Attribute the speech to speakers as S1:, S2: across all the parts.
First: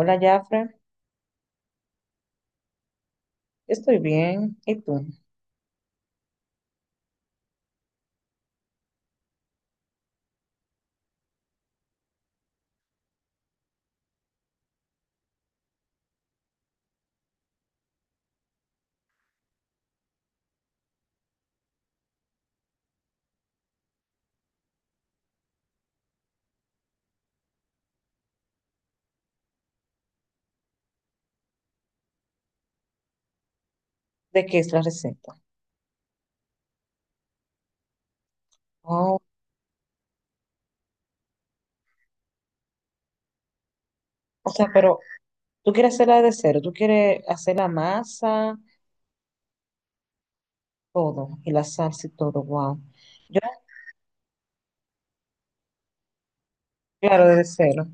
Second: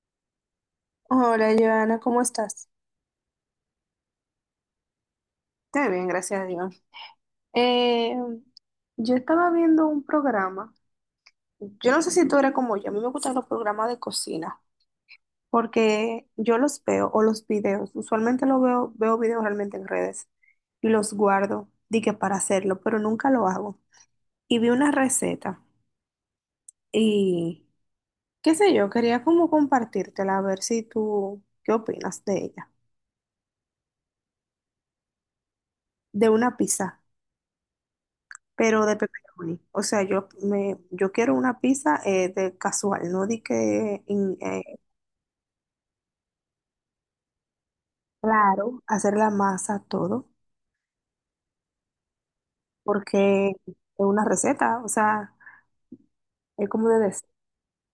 S1: Hola, Jafre.
S2: Hola, Joana, ¿cómo estás?
S1: Estoy bien. ¿Y tú?
S2: Estoy bien, gracias a Dios. Eh, yo estaba viendo un programa. Yo no sé si tú eres como yo. A mí me gustan los programas de cocina porque yo los veo o los videos. Usualmente los veo videos realmente en redes y los guardo, di que para hacerlo, pero nunca lo hago. Y vi una receta y qué sé yo, quería como compartírtela a ver si tú, ¿qué opinas de ella?
S1: ¿De qué es la receta?
S2: De una pizza, pero de
S1: Oh,
S2: pepperoni. O sea, yo quiero una pizza de casual, no di que
S1: o sea, pero tú quieres hacerla de cero, tú quieres hacer la masa,
S2: claro, hacer la masa todo,
S1: todo, y la salsa y todo, wow. Yo,
S2: porque es una receta, o sea, es como de
S1: claro,
S2: decir.
S1: de cero.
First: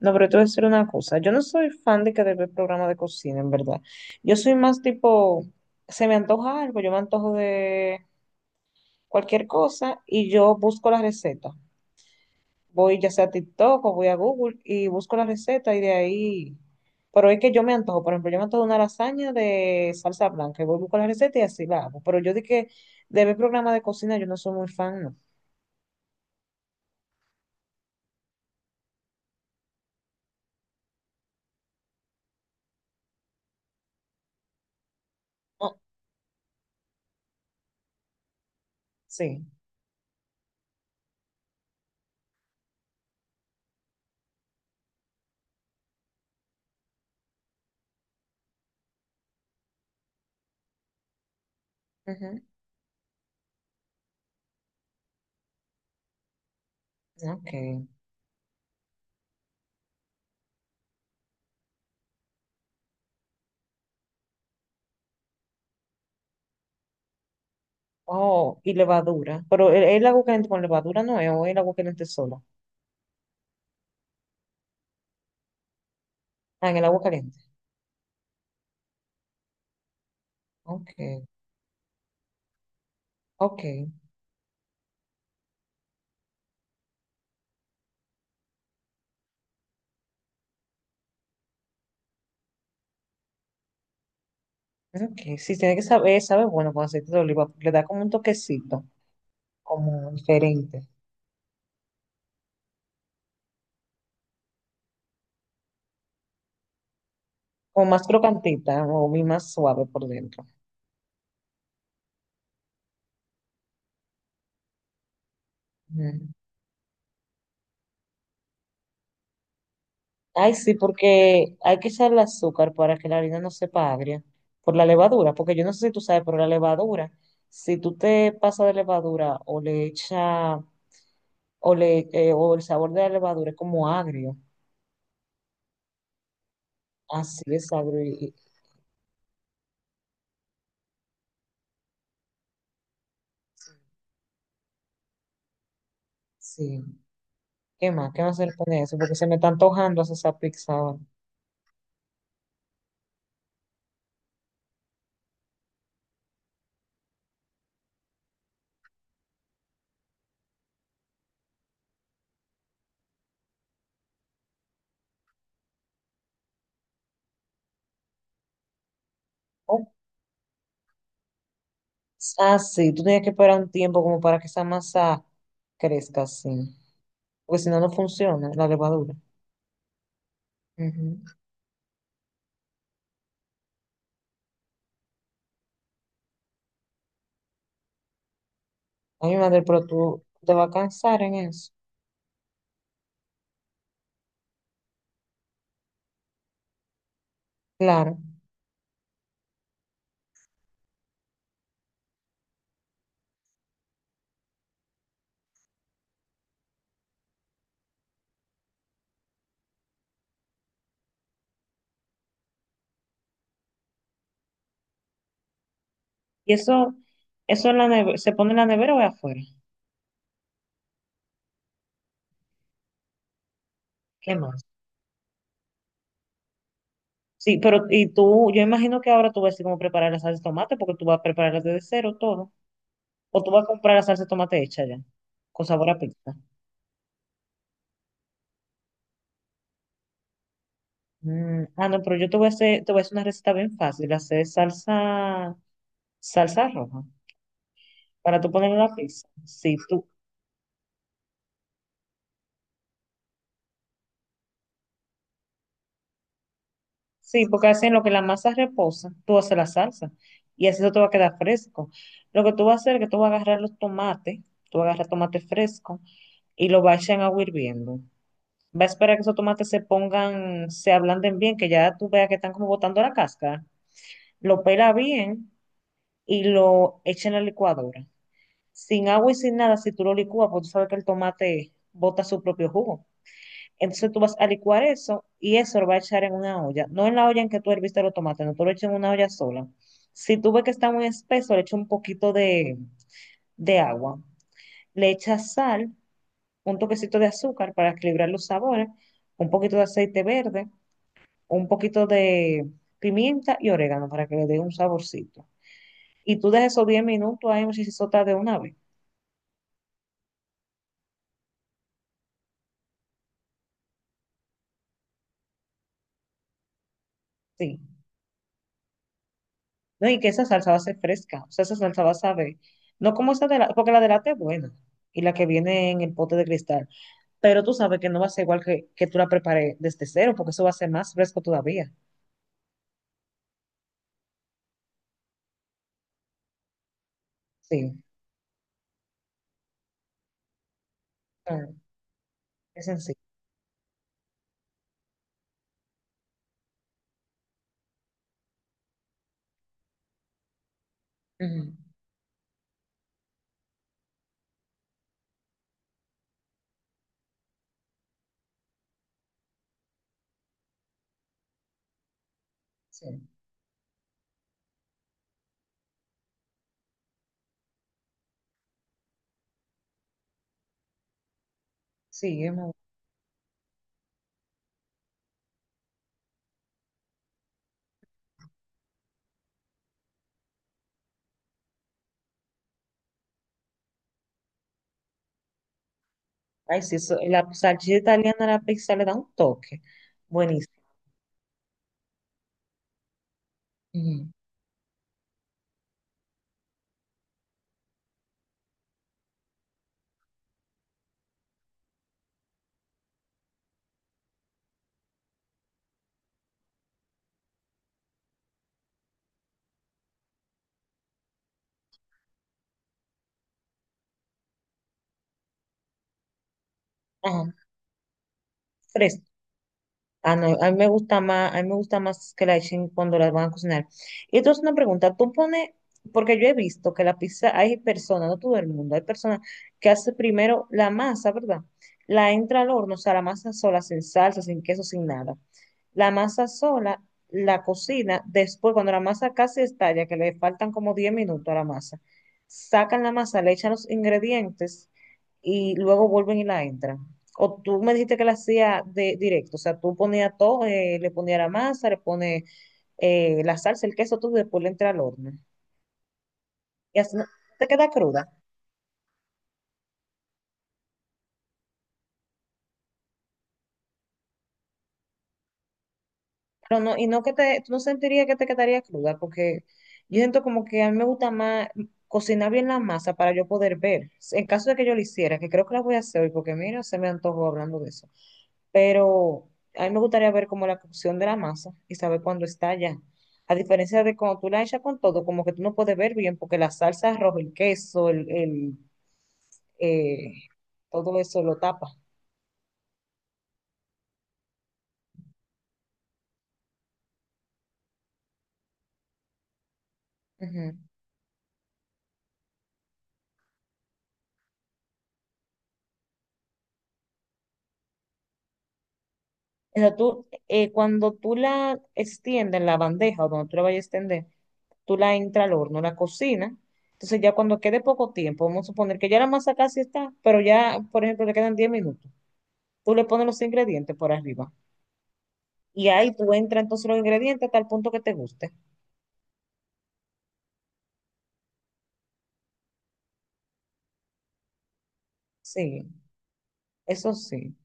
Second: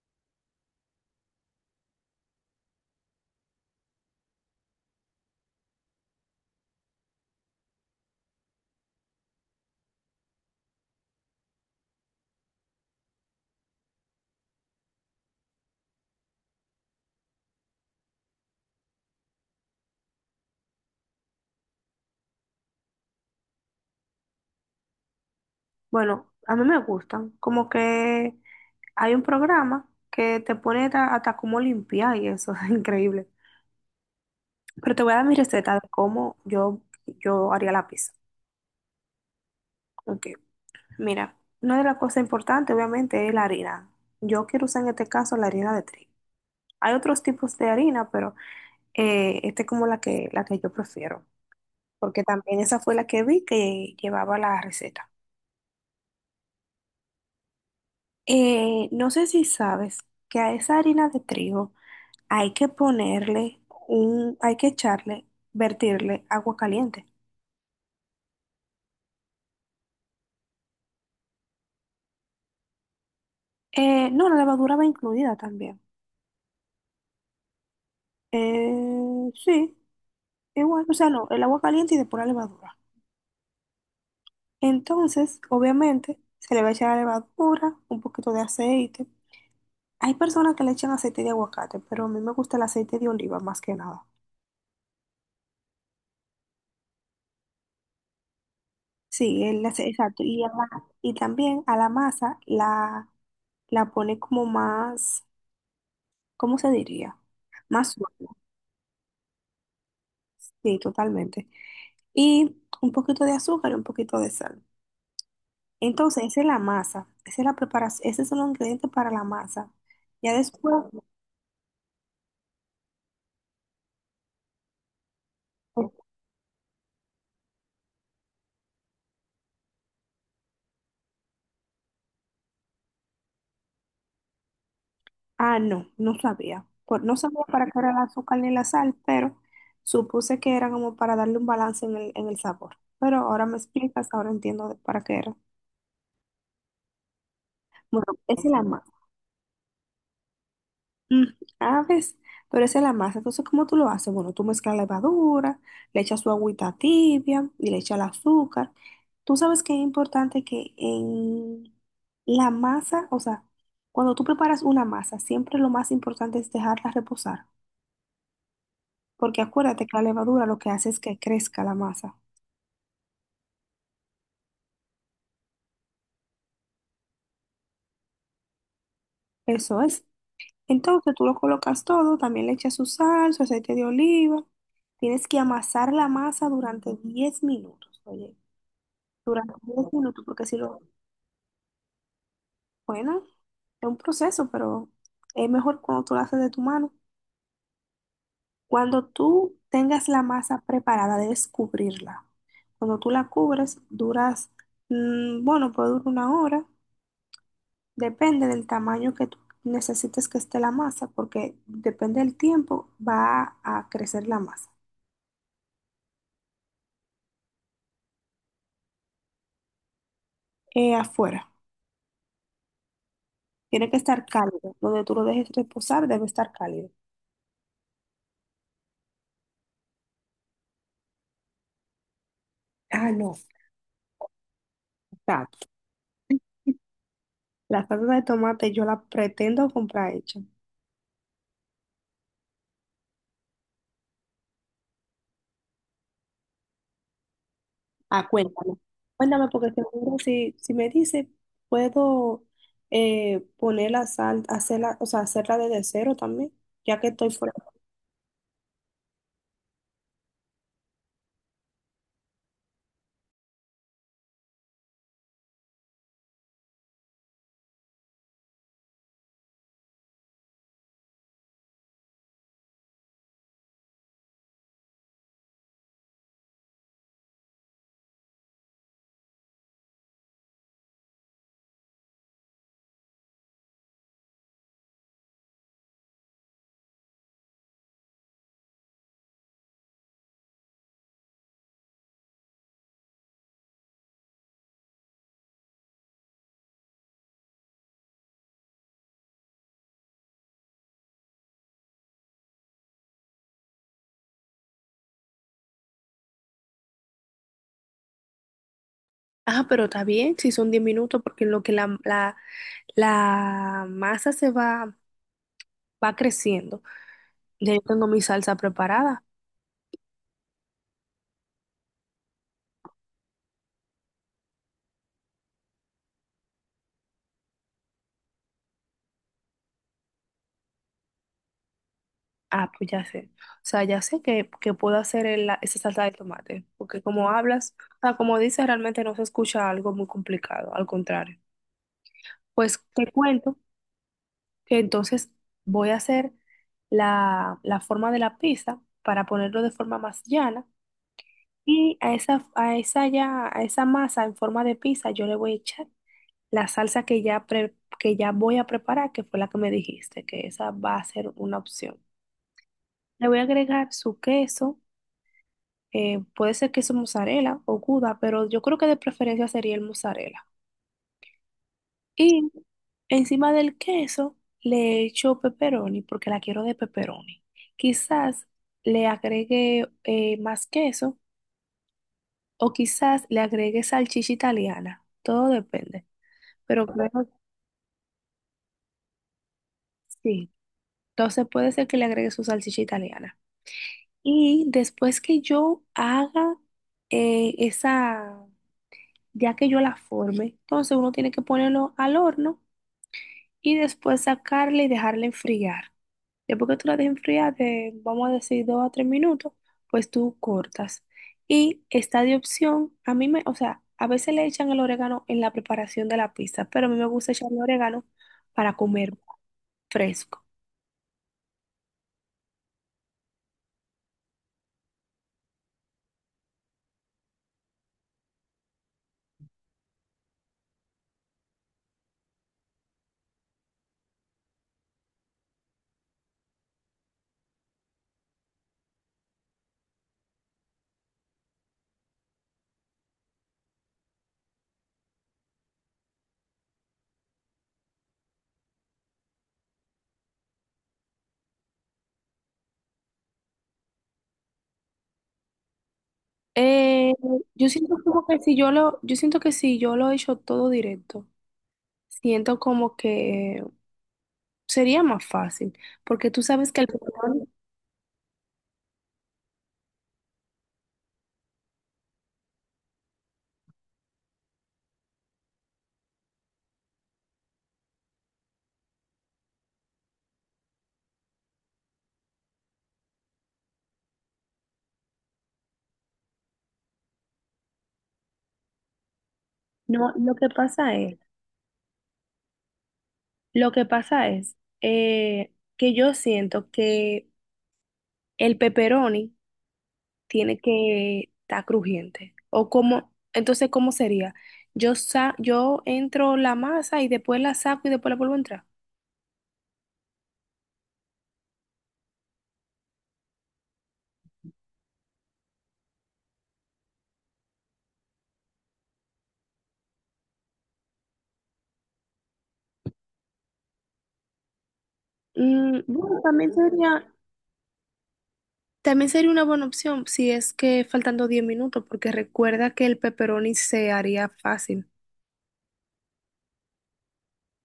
S1: No, pero te voy a decir una cosa. Yo no soy fan de que de ver programa de cocina, en verdad. Yo soy más tipo, se me antoja algo, yo me antojo de cualquier cosa y yo busco la receta. Voy ya sea a TikTok o voy a Google y busco la receta y de ahí, pero es que yo me antojo, por ejemplo, yo me antojo una lasaña de salsa blanca y voy a buscar la receta y así la hago, pero yo di que de ver programa de cocina yo no soy muy fan, no.
S2: Bueno, a mí me gustan, como que hay un programa que te pone hasta cómo limpiar y eso es increíble. Pero te voy a dar mi receta
S1: Oh,
S2: de cómo yo haría la pizza.
S1: sí.
S2: Ok, mira, una de las cosas importantes obviamente es la harina. Yo quiero usar en este caso la harina de trigo. Hay otros tipos de harina, pero esta es como la que yo prefiero, porque
S1: Ujú.
S2: también esa fue la que vi que llevaba la receta.
S1: Ok.
S2: No sé si sabes que a esa harina de trigo hay que hay que echarle, vertirle agua caliente.
S1: Oh, y levadura, pero el agua caliente con levadura no es, o el agua caliente sola.
S2: No, la levadura va incluida también.
S1: Ah, en el agua caliente.
S2: Sí, igual,
S1: Ok,
S2: o sea, no, el agua caliente y después la levadura.
S1: ok,
S2: Entonces, obviamente, se le va a echar la levadura, un poquito de aceite. Hay personas que le echan aceite de aguacate, pero a mí me gusta el aceite de oliva más que nada.
S1: ok. Sí, tiene que saber, sabe bueno con aceite de oliva, porque le da como un toquecito,
S2: Sí,
S1: como
S2: exacto. Y,
S1: diferente.
S2: y también a la pone como más, ¿cómo se diría?
S1: ¿O
S2: Más
S1: más
S2: suave.
S1: crocantita? ¿No? O bien más suave por dentro.
S2: Sí, totalmente. Y un poquito de azúcar y un poquito de sal. Entonces,
S1: Mm.
S2: esa es la masa. Esa es la preparación. Ese son los ingredientes para la masa. Ya
S1: Ay, sí,
S2: después,
S1: porque hay que echarle azúcar para que la harina no sepa agria por la levadura, porque yo no sé si tú sabes, pero la levadura, si tú te pasas de levadura o le echa o le o el sabor de la levadura es como agrio,
S2: ah, no, no sabía. Por, no sabía
S1: así
S2: para
S1: es
S2: qué era el
S1: agrio
S2: azúcar ni la sal, pero supuse que era como para darle un balance en en el sabor. Pero ahora me explicas, ahora entiendo de para qué era.
S1: sí. ¿Qué
S2: Bueno,
S1: más? ¿Qué más
S2: esa
S1: se
S2: es
S1: le
S2: la
S1: pone a
S2: masa.
S1: eso? Porque se me está antojando hacer esa pizza ahora.
S2: Mm, ah, ves, pero esa es la masa. Entonces, ¿cómo tú lo haces? Bueno, tú mezclas la levadura, le echas su agüita tibia y le echas el azúcar. Tú sabes que es importante que en la masa, o sea, cuando tú preparas una masa, siempre lo más importante es dejarla reposar. Porque acuérdate
S1: Oh.
S2: que la levadura lo que hace es que crezca la masa.
S1: Ah, sí, tú tienes que esperar un tiempo como para que esa masa crezca así, porque si no, no funciona la levadura.
S2: Eso es. Entonces
S1: Ujú.
S2: tú lo colocas todo, también le echas su sal, su aceite de oliva. Tienes que amasar la masa durante 10 minutos, oye,
S1: Ay, mi
S2: durante
S1: madre, pero
S2: 10 minutos,
S1: tú
S2: porque
S1: te
S2: si
S1: vas a
S2: lo,
S1: cansar en eso.
S2: bueno, es un proceso, pero es mejor cuando tú lo haces de tu mano.
S1: Claro.
S2: Cuando tú tengas la masa preparada, debes cubrirla. Cuando tú la cubres, bueno, puede durar una hora. Depende del tamaño que tú necesites que esté la masa, porque depende del tiempo va a crecer la masa.
S1: Y eso en la neve- se pone en la nevera o es afuera.
S2: Afuera, tiene que estar
S1: ¿Qué más?
S2: cálido. Donde tú lo dejes reposar debe estar cálido.
S1: Sí, pero y tú, yo imagino que ahora tú vas a decir cómo preparar la salsa de tomate, porque tú vas a prepararla desde cero todo.
S2: Ah, no,
S1: O tú vas a comprar la salsa de tomate hecha ya,
S2: exacto.
S1: con sabor a pizza.
S2: La salsa de tomate yo la pretendo comprar hecha.
S1: Mm, ah, no, pero yo te voy a hacer una receta bien fácil, hacer salsa, salsa roja.
S2: Ah,
S1: Para tú poner
S2: cuéntame.
S1: una pizza.
S2: Cuéntame porque
S1: Sí,
S2: seguro si, si me dice, puedo poner la sal, hacerla, o sea, hacerla desde cero también, ya que estoy
S1: sí,
S2: fuera.
S1: porque así en lo que la masa reposa, tú haces la salsa y así eso te va a quedar fresco. Lo que tú vas a hacer es que tú vas a agarrar los tomates, tú vas a agarrar tomate fresco y lo vas a echar en agua hirviendo. Va a esperar que esos tomates se pongan, se ablanden bien, que ya tú veas que están como botando la cáscara. Lo pela bien y lo echa en la licuadora. Sin agua y sin nada, si tú lo licúas, pues tú sabes que el tomate bota su propio jugo. Entonces tú vas a licuar eso y eso lo vas a echar en una olla. No en la olla en que tú herviste los tomates, no, tú lo echas en una olla sola. Si tú ves que está muy espeso, le echas un poquito de agua. Le echas sal, un toquecito de azúcar para equilibrar los sabores, un poquito de aceite verde, un poquito de pimienta y orégano para que le dé un saborcito. Y tú dejas esos 10 minutos ahí, muchachos, de una vez.
S2: Ah, pero está bien, si son 10 minutos, porque en lo que la La masa va creciendo. Ya
S1: Sí.
S2: yo tengo mi salsa preparada.
S1: No, y que esa salsa va a ser fresca. O sea, esa salsa va a saber. No como esa de la, porque la de lata es buena. Y la que viene en el pote de cristal. Pero tú sabes que no va a ser igual que tú la prepares desde cero, porque eso va a ser más fresco todavía.
S2: Ah, pues ya sé. O sea, ya sé que puedo hacer esa salsa de tomate. Porque como hablas, o
S1: Sí.
S2: sea, como dices, realmente no se escucha algo muy complicado. Al contrario.
S1: Ah,
S2: Pues
S1: es
S2: te
S1: sencillo.
S2: cuento que entonces voy a hacer la forma de la pizza para ponerlo de forma más llana.
S1: Ujú.
S2: Y a esa masa en forma de pizza yo le voy a echar la salsa que ya voy a preparar, que fue la que me dijiste, que esa va a ser una opción. Le
S1: Sí.
S2: voy a agregar su queso, puede ser queso mozzarella o gouda, pero yo creo que de preferencia sería el mozzarella.
S1: Sí,
S2: Y
S1: es muy...
S2: encima del queso le echo pepperoni porque la quiero de pepperoni. Quizás le agregue más queso o quizás le agregue salchicha italiana, todo depende,
S1: Ay,
S2: pero
S1: sí,
S2: creo
S1: eso,
S2: que
S1: la salchicha italiana a la pizza le da un toque.
S2: sí.
S1: Buenísimo.
S2: Entonces puede ser que le agregue su salchicha italiana.
S1: Ujú.
S2: Y después que yo haga eh, esa, ya que yo la forme, entonces uno tiene que ponerlo al horno y después sacarla y dejarla enfriar. Después que tú la dejes enfriar de, vamos a decir, 2 a 3 minutos, pues tú cortas. Y está de opción, o sea, a veces le echan el orégano en la preparación de la pizza, pero a mí me gusta
S1: Ajá.
S2: echarle orégano para comer
S1: Fresco. Ah,
S2: fresco.
S1: no, a mí me gusta más que la echen cuando las van a cocinar. Y entonces una pregunta, porque yo he visto que la pizza, hay personas, no todo el mundo, hay personas que hace primero la masa, ¿verdad? La entra al horno, o sea, la masa sola, sin salsa, sin queso, sin nada, la masa sola, la cocina, después cuando la masa casi estalla, que le faltan como 10 minutos a la masa, sacan la masa, le echan los ingredientes y luego vuelven y la entran. O tú me dijiste que la hacía de directo, o sea, tú ponías todo, le ponías la masa, le pones la salsa, el queso, todo y después le entra al horno. Y
S2: Eh,
S1: así no-
S2: yo
S1: te queda
S2: siento como
S1: cruda.
S2: que si yo lo, yo siento que si yo lo echo todo directo siento como que sería más fácil, porque tú sabes
S1: Pero
S2: que el
S1: no,
S2: control,
S1: tú no sentirías que te quedaría cruda, porque yo siento como que a mí me gusta más cocinar bien la masa para yo poder ver. En caso de que yo lo hiciera, que creo que la voy a hacer hoy, porque mira, se me antojó hablando de eso. Pero a mí me gustaría ver como la cocción de la masa y saber cuándo está ya. A diferencia de cuando tú la echas con todo, como que tú no puedes ver bien, porque la salsa roja, el queso,
S2: no,
S1: eh, todo eso lo tapa.
S2: lo que pasa es que yo siento que el pepperoni tiene
S1: Ujú.
S2: que estar crujiente, o como, entonces, ¿cómo sería? Yo entro la masa y después la saco y después la vuelvo a entrar.
S1: O sea, cuando tú la extiendes en la bandeja o donde tú la vayas a extender, tú la entras al horno, la cocinas. Entonces ya cuando quede poco tiempo, vamos a suponer que ya la masa casi está, pero ya, por ejemplo, le quedan 10 minutos. Tú le pones los ingredientes por arriba. Y ahí
S2: Bueno,
S1: tú entras entonces los ingredientes hasta el punto que te guste.
S2: también sería una buena opción si es que faltando 10 minutos, porque recuerda que el pepperoni se haría fácil.
S1: Sí, eso sí.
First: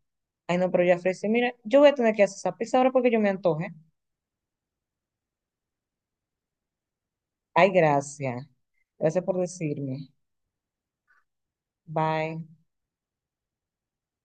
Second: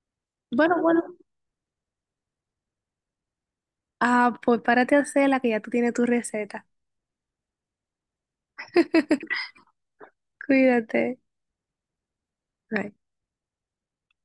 S1: Ay, no,
S2: Bueno,
S1: pero ya
S2: bueno.
S1: ofrecí, mira, yo voy a tener que hacer esa pizza ahora porque yo me antoje.
S2: Ah, pues párate a hacerla que ya tú tienes tu receta.
S1: Ay, gracias. Gracias por decirme.
S2: Cuídate.
S1: Bye.
S2: Bye.